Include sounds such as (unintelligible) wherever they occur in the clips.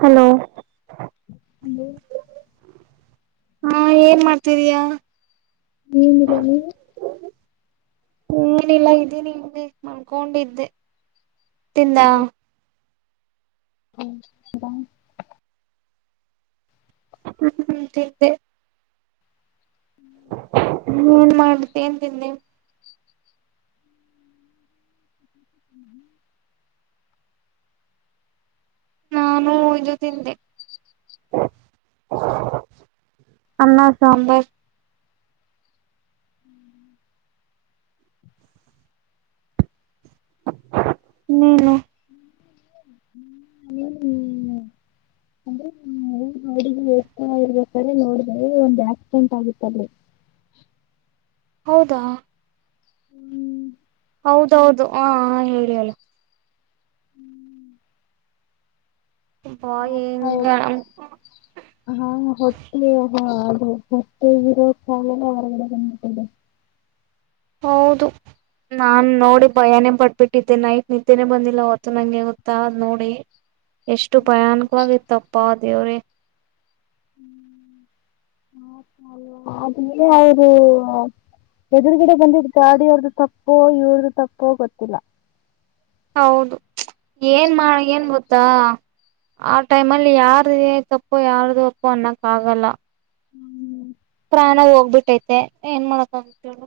Hello hello ಹ ಏನ್ ಮಾಡ್ತಿದಿಯಾ. ನೀವ ಮೇಲೆ ನೀವು (inaudible) ಏನಿಲ್ಲ ಇದಿನಿ ಸುಮ್ಮ್ನೆ ಮನ್ಕೊಂಡಿದ್ದೆ ತಿಂದಾ (unintelligible) ಹ್ಮ ಕುಂತ್ತಿದ್ದೆ. ನೀ ಏನ್ ಮಾಡಿದ್ದೆ ಏನ್ ತಿಂದಿ. (inaudible) ನಾನು ಇದು ತಿಂದೆ. ಅನ್ನ ಸಾಂಬಾರ್. ಇನ್ನೆನು. ಹ್ಮ್ ಹ್ಮ್ಮ್ ಅಂದ್ರೆ ನೋಡ ಎರ್ತ ಇರ್ಬೇಕಾದ್ರೆ ನೋಡಿದೆ ಒಂದ್ ಆಕ್ಸಿಡೆಂಟ್ ಆಗಿತ್ತಲ್ಲಿ ಹೌದಾ ಹೌದೌ ಹೌದ ಹಾ ಹೇಳಿ ಅಲ್ಲಿ ಒಹ್ ಪಾಪ ಹಿಂಗೇ ಎಲ್ಲ ಹಾ ಹೊಟ್ಟೆ ಹಾ ಅದ ಈಗ ಇರೋ ಸಾಲನೆ ಹೊರಗಡೆ ಬಂದಬಿಟ್ಟಿದ್ದೆ. ಹೌದು ನಾನ್ ನೋಡಿ ಬಯಾನೇ ಬಟ್ಬಿಟ್ಟಿದ್ದೆ ನೈಟ್ ನಿದ್ದೆನೆ ಬಂದಿಲ್ಲ ಅವತ್ತ ನಂಗೆ ಗೊತ್ತಾ ನೋಡಿ. ಎಷ್ಟು ಭಯಾಣಕವಾಗಿತ್ತಪ್ಪ ದೇವ್ರೇ. ಇದೆ ಅವರು. ಎದುರುಗಡೆ ಬಂದಿದ ಗಾಡಿಯವ್ರ್ದ ತಪ್ಪೋ ಇವ್ರ್ದ ತಪ್ಪೋ ಗೊತ್ತಿಲ್ಲಾ. ಹೌದು ಏನ್ ಮಾಡ ಏನ್ ಗೊತ್ತಾ ಆ ಟೈಮ್ ಅಲ್ಲಿ ಯಾರ ತಪ್ಪೋ ಯಾರ್ದು ಅಪ್ಪೋ ಅನ್ನಕ್ ಆಗಲ್ಲ ಪ್ರಾಣ ಹೋಗ್ಬಿಟ್ಟೈತೆ ಏನ್ ಮಾಡಕೇಳು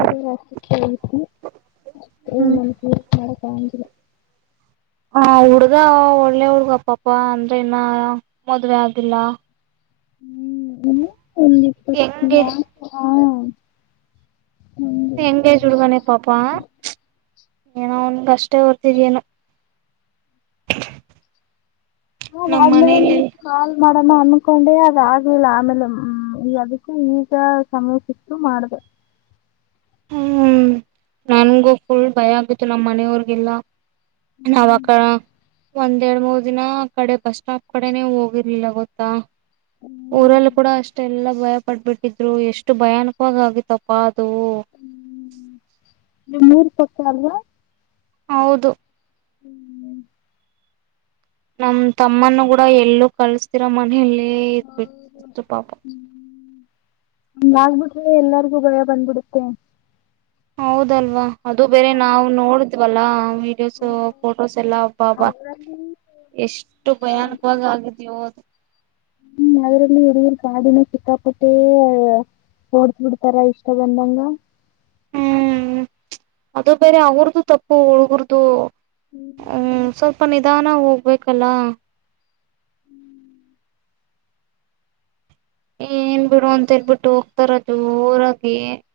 ಐದಷ್ಟಕ್ಕೆ ಹೋಗು ಅ ನ ಮಾಡಕಂದಿಲ್ಲ ಹ ಹುಡ್ಗ ಒಳ್ಳೆ ಹುಡ್ಗಪ್ಪಪ ಅಂದ್ರೆ ಇನ್ನ ಮದ್ವೆೆ ಆಗಿಲ್ಲ ಹ್ಮ್ ಒಂದ್ ಇಪ್ಪತ್ ಹೆಂಗೆ ನಾಲ್ಕು ಹಾ ಹಂಗೆ ಎಂಗೇಜ್ ಹುಡುಗಾನೆ ಪಾಪಾ ಏನೋ ಒನ್ಗ ಅಷ್ಟೇ ಹೊರ್ತಿದನು ಹ ಹಾ ಅ ಆದ್ಮೇಲೆ ಕಾಲ್ ಮಾಡೋಣ ಅನ್ಕೊಂಡೆ ಅದ ಆಗ್ಲಿಲ್ಲ ಆಮೇಲೆ ಹ್ಮ ಈಗ ಅದಕ್ಕೆ ಈಗ ಸಮಯ ಸಿ ಇ ಮಾಡ್ದ ಹ್ಮ್ ನನ್ಗೂ ಫುಲ್ ಭಯ ಆಗತ್ತು ನಮ್ಮ್ ಮನೆಯವ್ರಗೆಲ್ಲಾ ಹ್ಮ್ ನವಕ ಒಂದ್ ಎರಡ್ ಮೂರ್ ದಿನ ಕಡೆ ಬಸ್ ಸ್ಟಾಪ್ ಕಡೆನೆ ಹೋಗಿರ್ಲಿಲ್ಲ ಗೊತ್ತಾ ಊರಲ್ಲಿ ಕೂಡ ಅಷ್ಟೆಲ್ಲ ಭಯ ಪಟ್ಬಿಟ್ಟಿದ್ರು ಎಷ್ಟು ಭಯಾನಕವಾಗಿ ಆಗತ್ತಪ್ಪಾ ಅದು ನೀವು್ ಮೂರ್ ಪಕ್ಕ ಅಲ್ವಾ ಹೌದು ಹ್ಮ್ ನಮ್ ತಮ್ಮನ್ನು ಕೂಡ ಎಲ್ಲೂ ಕಲ್ಸ್ತಿರ ಮನಲಿ ಹೌ ಆಗ್ಬಿಟ್ರೆ ಎಲ್ಲರಿಗೂ ಭಯ ಬಂದ್ಬಿಡುತ್ತೆ ಹೌದಲ್ವಾ ಅದು ಬೇರೆ ನಾವು ನೋಡಿದ್ವಲ್ಲಾ ವಿಡಿಯೋಸ್ ಫೋಟೋಸ್ ಎಲ್ಲಾ ಹಬ್ಬಾ ಹಬ್ಬಾ ಎಷ್ಟು ಭಯಾನಕವಾಗಿ ಆಗಿದ್ಯೋದು ಹ್ಮ್ ಅದ್ರಲ್ಲಿ ಹುಗ ಕಾಡಿನ ಸಿಕ್ಕಾಪಟ್ಟೆಯ ಓಡ್ಸ್ಬಿಡ್ತಾರ ಇಷ್ಟ ಬಂದಂಗ ಹ್ಮ್ ಅದು ಬೇರೆ ಅವ್ರದು ತಪ್ಪು ಹುಳ್ಗರ್ದು ಸ್ವಲ್ಪ ನಿಧಾನ ಹೋಗ್ಬೇಕಲ್ಲ ಏನ್ ಬಿಡು ಅಂತೇಳ್ಬಿಟ್ಟು ಹೋಗ್ತಾರ ಜೋರಾಗಿ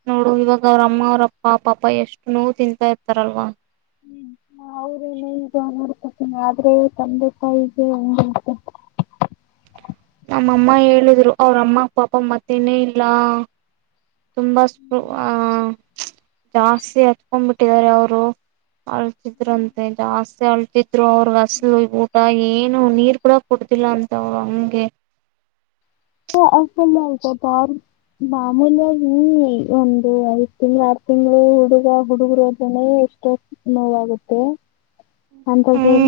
ನೋಡು ಇವಾಗ ಅವ್ರ ಅಮ್ಮ ಅವ್ರಪ್ಪ ಪಾಪ ಎಷ್ಟು ನೋವು ತಿಂತಾ ಇರ್ತಾರಲ್ವಾ ಹ್ಮ ಅವ್ರೇನು ಮಾಡೋಡ್ಕತೇನಿ ಆದ್ರೆ ತಂದೆ ತಾಯಿಗೆಂತ ನಮ್ಮಮ್ಮ ಹೇಳಿದ್ರು ಅವ್ರ ಅಮ್ಮ ಪಾಪ ಮತ್ತೇನೇ ಇಲ್ಲ ತುಂಬಾ ಸ್ಪ ಆ ಜಾಸ್ತಿ ಹತ್ಕೊಂಡ್ ಬಿಟ್ಟಿದ್ದಾರೆ ಅವರು ಅಳ್ತಿದ್ರಂತೆ ಜಾಸ್ತಿ ಅಳ್ತ ಅವ್ರ ಹಸಲು ಊಟ ಏನು ನೀರ್ ಕೂಡ ಕುಡತಿಿಲ್ಲ ಅಂತ ಅವ್ರು ಹಂಗೆ ಅಕತಾರ ಮಾಮೂಲ್ಯಾಗಿ ಒಂದು ಐದ್ ತಿಂಗ್ಳ ಆರ್ ತಿಂಗ್ಳ ಹುಡುಗ ಹುಡುಗರು ನ ಎಷ್ಟೋ ನೋವಾಗುತ್ತೆ ಅ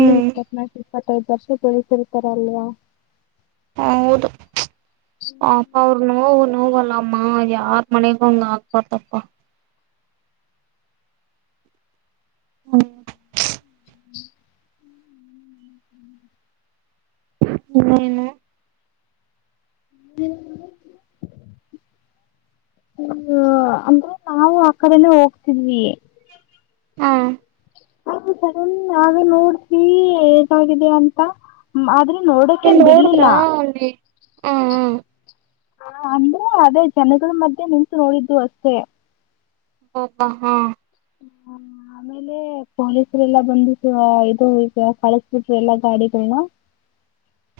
ಇಲ್ಲಿ ಇಪ್ಪತ್ನಾಕು ಇಪ್ಪತ್ತೈದು ವರ್ಷ ಬೆಳಸರ್ತಾರ ಅಲ್ವಾ ಹ ಹೌದು ಪಾಪ ನೋವು ನೋವಲ್ಲ ಅಮ್ಮ ಯಾರ್ ಮನೆಗ ಹಂಗ್ ಆಗ್ಬಾರತಪ್ಪ ಹ್ಮ್ ಹಏನು ಹ್ಮ ಹ್ಮ ಅಂದ್ರೆ ನಾವು ಆ ಕಡೆನ ಹೋಗ್ತಿದ್ವಿ ಹ್ಮ ಹ ನೇ ನೋಡ್ಸ ಹೇಗಗಿಡೆ ಅಂತ ಆದ್ರೆ ನೀನ್ ನೋಡಕೇಏನ್ ನೋಡಿದ್ರ ಬಿಡ್ಲಿಲ್ಲ ಅಲ್ಲಿ ಹ ಹಾ ಅಂದ್ರೆ ಅದೇ ಜನಗಳ ಮಧ್ಯೆ ನಿಂತು ನೋಡಿದ್ದು ಅಷ್ಟೇ ಹಬಾ ಹಾ ಹ್ಮ ಆಮೇಲೆ ಪೊಲೀಸರೆ ಎಲ್ಲಾ ಬಂದ ಇದು ಈಗ ಕಳಸ್ಬಿಟ್ರ ಎಲ್ಲಾ ಗಾಡಿಗಳನ್ನ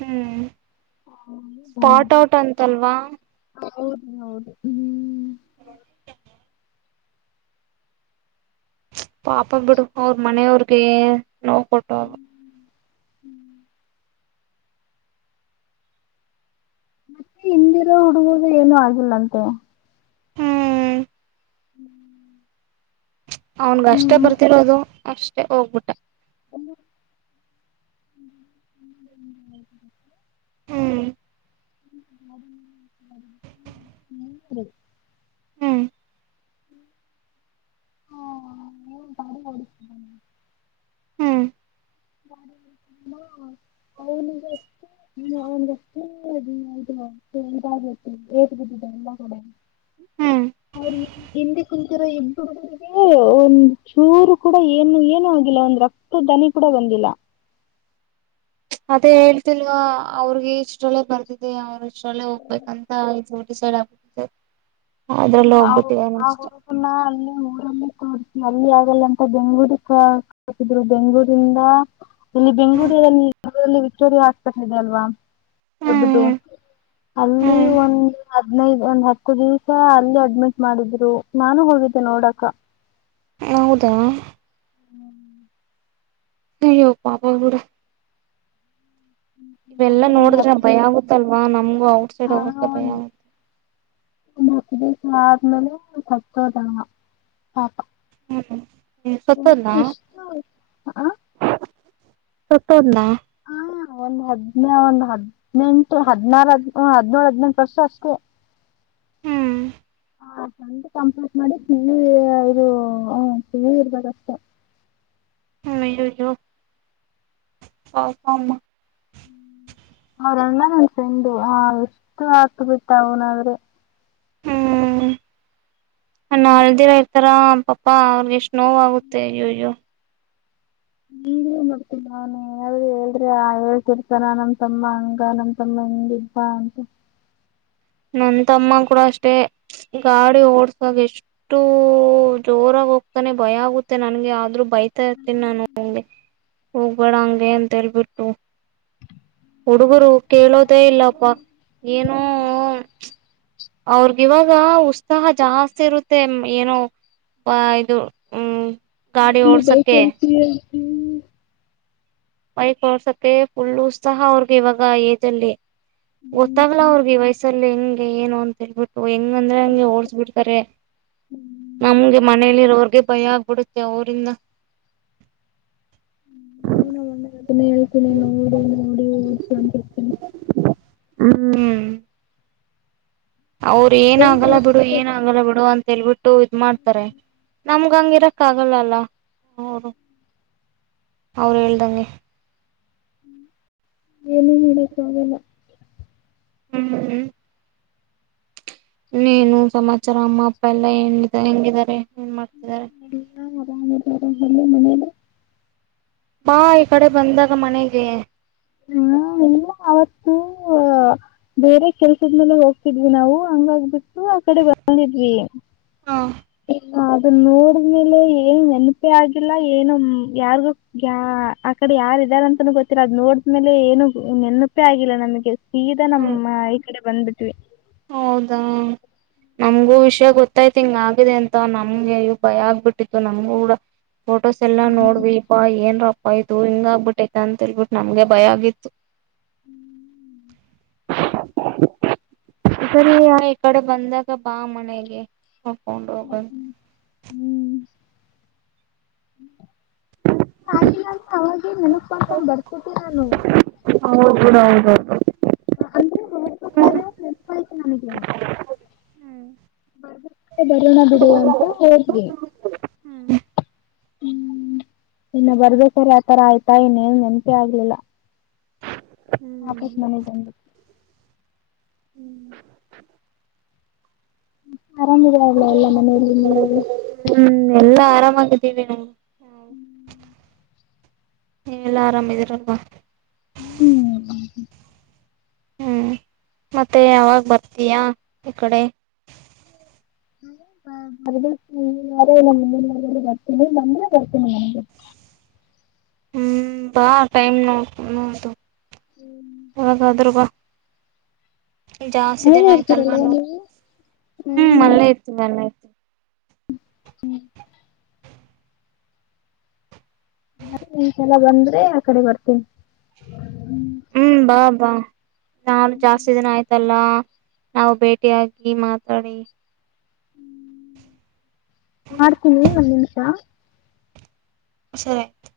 ಹ್ಮ್ ಸ್ಪಾಟ್ಔಟ್ ಅಂತಲ್ವಾ ಹೌದು ಹೌದು ಹ್ಮ್ ಹ್ಮ ಪಾಪ ಬಿಡು ಅವ್ರ ಮನೆಯವ್ರಿಗೆ ನೋವು ಕೊಟ್ಟ ಹ್ಮ್ ಮತ್ತೆ ಹಿಂದಿರೋ ಹುಡುಗರು ಏನು ಆಗಿಲ್ಲಂತೆ ಹ್ಮ್ ಹ್ಮ್ ಅವನ್ಗ ಅಷ್ಟೇ ಬರ್ತಿರೋದು ಅಷ್ಟೇ ಹೋಗ್ಬಿಟ್ಟ ಹ (unintelligible) ಹ್ಮ್ ಹ್ಮ ಸ ಹ್ಮ್ ಹ ಹ ಬಾರಿ ಬಡ (unintelligible) ಹ್ಮ್ (unintelligible) ದುದು ಕೇಳ್ಬು ಏತ್ ಬಿದ್ದಿದೆ ಎಲ್ಲ ಕೂಡ (unintelligible) ಹ್ಮ್ ಅವ್ರಿಗೆ ಎದೆ ಕುಂತರ ಏನ್ ಹ ಒಂದ್ ಚೂರು ಕೂಡ ಏನು ಏನುೂ ಆಗಿಲ್ಲ ಒಂದ್ ರಕ್ತ ದನಿ ಕೂಡ ಬಂದಿಲ್ಲ ಅದೇ ಹೇಳ್ತಿಲ್ವಾ ಅವ್ರಿಗೆ ಇಷ್ಟಲ್ಲೆ ಬರ್ದಿದೆ ಅವ್ರ ಅಷ್ಟಲ್ಲೆ ಹೋಗ್ಬೇಕಂತ ಇದು ಡಿಸೈಡ್ ಆಗಿದೆ ಆ ಹುಡುಗನ ಅಲ್ಲಿ ಊರನ್ನ ತೋರಿಸಿ ಅಲ್ಲಿ ಆಗಲ್ಲ ಅಂತ ಬೆಂಗ್ಳೂರಿಗೆ ದ್ರು ಬೆಂಗಗಳೂರಿಂದ ಇಲ್ಲಿ ಬೆಂಗಗಳೂರಿಲ್ಲಿಲ್ಲಿ ವಿಕ್ಟೋರಿಯಾ ಹಾಸ್ಪಿಟಲ್ ಇದೆ ಅಲ್ವಾ ದಡ್ಡದು ಹ್ಮ್ ಅಲ್ಲಿ ಹ್ಮ್ ಒಂದು್ ಹದ್ ನೈದು ಒಂದ್ ಹತ್ತು ದಿವಸ ಅಲ್ಲಿ ಅಡ್ಮಿಟ್ ಮಾಡಿದ್ರು ನಾನು ಹೋಗಿದ್ದೆ ನೋಡಕ ಹೌದಾ ಹ್ಮ್ (unintelligible) ಅಯ್ಯೋ ಪಾಪ ಬಿಡು ಇವೆಲ್ಲ ಒಂದ್ ನೋಡಿದ್ರೆ ಹತ್ತು ಭಯ ಆಗುತ್ತಲ್ವಾ ನಮ್ಗು ಔಟ್ಸೈಡ್ ಅವ್ರಗೆ ಭಯ ಆಗುತ್ತ ನ ಇ ಸಾರ್ಮಲ ತಚೋದಪ ಹ್ಮ್ ನೀ ಸತ್ತಲ್ಲ ಎಷ್ಟು ಆ ಸತ್ತುದ ಹಾ ಒಂದ್ ಹದ್ ನ ಒಂದ್ ಹದ್ನೆಟು ಹದ್ನಾರು ಹದ್ ಹದ್ ನೋಳ ಹದ್ ನೆಂಟು ವರ್ಷ ಅಷ್ಟೇ ಹ್ಮ್ ಹ ಸಂಡ ಕಂಪ್ಲೀಟ್ ಮಾಡಿ ಕಿವಿ ಇದು ಹ ಕಿವಿ ಇರ್ಬೇಕಷ್ಟೆ ಹ ಅಯ್ಯಯ್ಯೋ ಪಾಪ ಅಮ್ಮ (inaudible) ಹಾಗ ಅಲ್ಲ ನನ್ನ ಫ್ರೆಂಡು ಆ ಎಷ್ಟು ಅತ್ತಬಿಟ್ಟ ಅವನಾದ್ರೆ, ಹೂ ಹಣ್ಣ ಹಳದಿರಯತಾರ ಪಪ್ಪಾ ಅವ್ರಿಗೆ ಎಷ್ಟ ನೋವ ಆಗುತ್ತೆ ಅಯ್ಯ ಅಯ್ಯೋ, (inaudible) ಮತ್ತ ನಾನು ಅವು ಹುಡುಗರ ಆಗಿತಿ ಅಂತಾನ ನಮ್ಮ ತಮ್ಮ ಹಂಗ ನಮ್ಮ ತಮ್ಮ ಹಿಂಗ ಇದ್ದ ಅಂತ ನಮ್ಮ ತಮ್ಮನ ಕೂಡ ಅಷ್ಟೇ ಗಾಡಿ ಓಡಸುವಾಗ ಎಷ್ಟ ಷ್ಟು ಜೋರಾಗಿ ಹೋಗ್ತಾನೆ ಭಯ ಆಗುತ್ತೆ ನನಗೆ ಆದ್ರೂ ಬೈತಾ ಇರ್ತೀನಿ ನಾನು ಅವನಿಗೆ ಹೋಗ್ಬೇಡ ಹಂಗೆ ಅಂತ ಹೇಳ್ಬಿಟ್ಟು. (inaudible) ಹುಡುಗರು ಕೇಳೋದೇ ಇಲ್ಲಪ್ಪಾ ಏನೋ ಅವರ ಇವಾಗ ಉತ್ಸಾಹ ಜಾಸ್ತಿ ಇರುತ್ತೆ ಏನೋ ಆ ಇದು ಹೂ ನೀನ್ ಬೈಕ್ ಒಯತ್ತಿ ಅಂತ ಹೇಳಿ (inaudible) (unintelligible) ಬೈಕ್ ಓಡಸೋಕೆ ಫುಲ್ಲು ಉತ್ಸಾಹಾ ಅವ್ರಗೆ ಇವಾಗ ಆ ಏಜ್ ಅಲ್ಲಿ. ಗೊತ್ತ ಆಗಲ್ಲ ಅವ್ರಿಗೆ ವಯಸ್ಸಲ್ಲಿ ಹೆಂಗೆ ಏನು ಅಂತ ಹೇಳಬಿಟ್ಟು ಓ ಹೆಂಗಂದ್ರೆ ಹಂಗೆ ಓಡಿಸಬಿಡ್ತಾರೆ ನಮಗೆ ಮನೇಲಿ ಇರೋರಿಗೆ ಭಯಾ ಆಗ್ಬಿಡ್ ಯಾವ ಊರಿಂದ ನಾನು ಒಂದ ಗಂಟೆಗೆ ಏಳ್ತೀನಿ ನೋಡು ನೋಡಿ ಅಂತಿರ್ತೀನಿ. (unintelligible) (inaudible) (unintelligible) ಮೊನ್ನೆ ಅವ್ರರ ಏನ್ ಟೈಮ್ ಆಗಲ್ಲ ಬಿಡು ಅಷ್ಟೇ ಏನ್ ಆಗಲ್ಲ ಬಿಡು ಅಂತ ಹೇಳ್ಬಿಟ್ಟು ಇದ್ ಮಾಡ್ತಾರೆ ನಮಗ ಹಂಗ ಇರೋಕೆ ಆಗಲ್ಲ ಅಲ್ಲ ಅವರು ಅವರ ಹೇಳ್ದಂಗೆ. ಏನು ಹೇಳಕ್ಕ ಆಗಲ್ಲ? ಹು ಹು ಇನ್ ಏನು ಸಮಾಚಾರ ನಮ್ಮ ಅಪ್ಪ ಎಲ್ಲಾ ಹೆಂಗಿದ್ದಾರೆ ಏನ್ ಮಾಡ್ತಿದ್ದಾರೆ. ಎಲ್ಲರೂ ಆರಾಮ ಇದಾರೆ ಇಗ್ ಹೇಳಲ್ಲ ಬಾ ಈ ಕಡೆ ಬಂದಾಗ ಮನೆಗೆ. (inaudible) ಹಾ ಇಲ್ಲ ಅವತ್ತು. (inaudible) ತ ಬೇರೆ ಕೆಲಸದ ಮೇಲೆ ಹೋಗ್ತಿದ್ವಿ ನಾವು ಹಂಗ ಆಗಿ ಬಿಟ್ಟ ಸು ಆ ಕಡೆ ಬಂದಿದ್ವಿ. (inaudible) ಹ (unintelligible) ನಾ ಅದನ ನೋಡದ ಮೇಲೆ ಏನ್ ನೆನಪೆ ಆಗಿಲ್ಲ ಏನು ಯಾರ್ಗು ಗ್ಯಾ ಆ ಕಡೆ ಯಾರ ಇದ್ದರೆ ಅಂತನು ಗೊತ್ತಿಲ್ಲ ಅದ್ ನೋಡದ ಆಮೇಲೆ ಏನು ನೆನಪೇ ಆಗಿಲ್ಲ ನನಗೆ ಸೀದಾ ಹ್ಮ್ ನಮ್ಮ ಈ ಕಡೆ ಬಂದ್ಬಿಟ್ವಿ. ಹೌದಾ? (inaudible) ನಮಗೂ ವಿಷಯ ಗೊತ್ತಾಯ್ತು ಹಿಂಗ ಆಗಿದೆ ಅಂತ ನಮಗೆ ಭಯ ಆಗ್ಬಿಟ್ಟಿತ್ತು ನಮಗೂ ಕೂಡ ಫೋಟೋಸ್ ಎಲ್ಲಾ ನೋಡ ರೀ ಪಾ ಏನ್ರಪ್ಪ ಏನ್ ರೂಪಾಆಯ್ು ಹಿಂಗ ಆಗ್ಬಿಟ್ಟೈತ ಅಂತೇಳ್ಬಿಟ್ಟು ನಮ್ಗೆ ಭಯ ಆಗಿತ್ತು. ಹೂ ಸರಿ ಆ ಈ ಕಡೆ ಬಂದಾಗ ಬಾ ಮನೆಗೆ, (inaudible) ಮೊಲ್ಕಂಡಲು. ಮತ್ತ ಏನ್ (inaudible) ಹಾಗಿಲ್ಲ ಅಂತಾ ಅವಾಗೆ ನೆನಪ ಮಾಡಕೊಂಡ್ ಬರದ ಕೊಟ್ಟಿದನ ಅಲ್ಲ. (inaudible) ಹೌದ ಬಿಡ ಹೌದ ಹೌದ (inaudible) ಅಂದ್ರೆ ಹೊರ ಪ್ರಕಾರ ನೆನಪ ಆಯ್ತ ನನಗೆ. (inaudible) ಹ್ಮ್ ಮತ್ತೆ ಬರೋಣ ಬಿಡು ಅಂತ ಹೋದವಿ. (inaudible) ಇನ್ನ ಬರರ್ಬೇಕಾರ ಆತರ ಆಯ್ತಾ ಇನ್ನೇನ ನೆನಪೆ ಆಗಲಿಲ್ಲ. (inaudible) ಹೂ ವಾಪಸ್ ಮನೆಗ್ ಬಂದು ಹ್ಮ್ ಆರಾಮ್ದೆ ಅಲ್ಲ ಎಲ್ಲ ಮನೆಯಲ್ಲಿ ನೀ ಹ್ಮ್ ಎಲ್ಲಾ ಆರಾಮಾಗಿದ್ದೀವಿ ನಾ ವ ಹ್ಮ್ ನೀ ಎಲ್ಲಾ ಆರಾಮಿದೀರಂಬಾ ಹ್ಮ್ ಹ್ಞ ಮತ್ತೆ ಯಾವಾಗ ಬರ್ತೀಯಾ ಈ ಕಡೆ ನ ಬರ್ತೀನಿ ನಮನೇ ಬರ್ತೀನಿ ನಮಗೆ ಹ್ಮ್ ಬಾ ಟೈಮ ನ ನತ ಒದ ದರಬ್ ಜಾಸ್ತಿ ದಿನ ಮೇಲೆ ಆಯ್ತಲ್ವಾ ಇರ್ತೀರಲ್ವಾ ನೋಡಿ ನೀವು ಹ್ಮ್ ಮಲ್ಲೆ ಇತ ಮಲ್ಲ ಆತ ಹ್ಮ ಹ್ಮ್ ನರಿ ನಿಂಸಲ್ಲ ಬಂದ್ರೆ ಆ ಕಡೆ ಬರ್ತೇನಿ ಹ್ಮ್ ಬಾ ಬಾ ನಾನು ಜಾಸ್ತಿ ದಿನ ಆಯ್ತಲ್ಲ ನಾವು ಬೇಟಿ ಆಗಿ ಮಾತಾಡಿ ಮಾಡ್ತೀನಿ ಒಂದ್ ನಿಮಿಷ ಸರಿಯ್ತು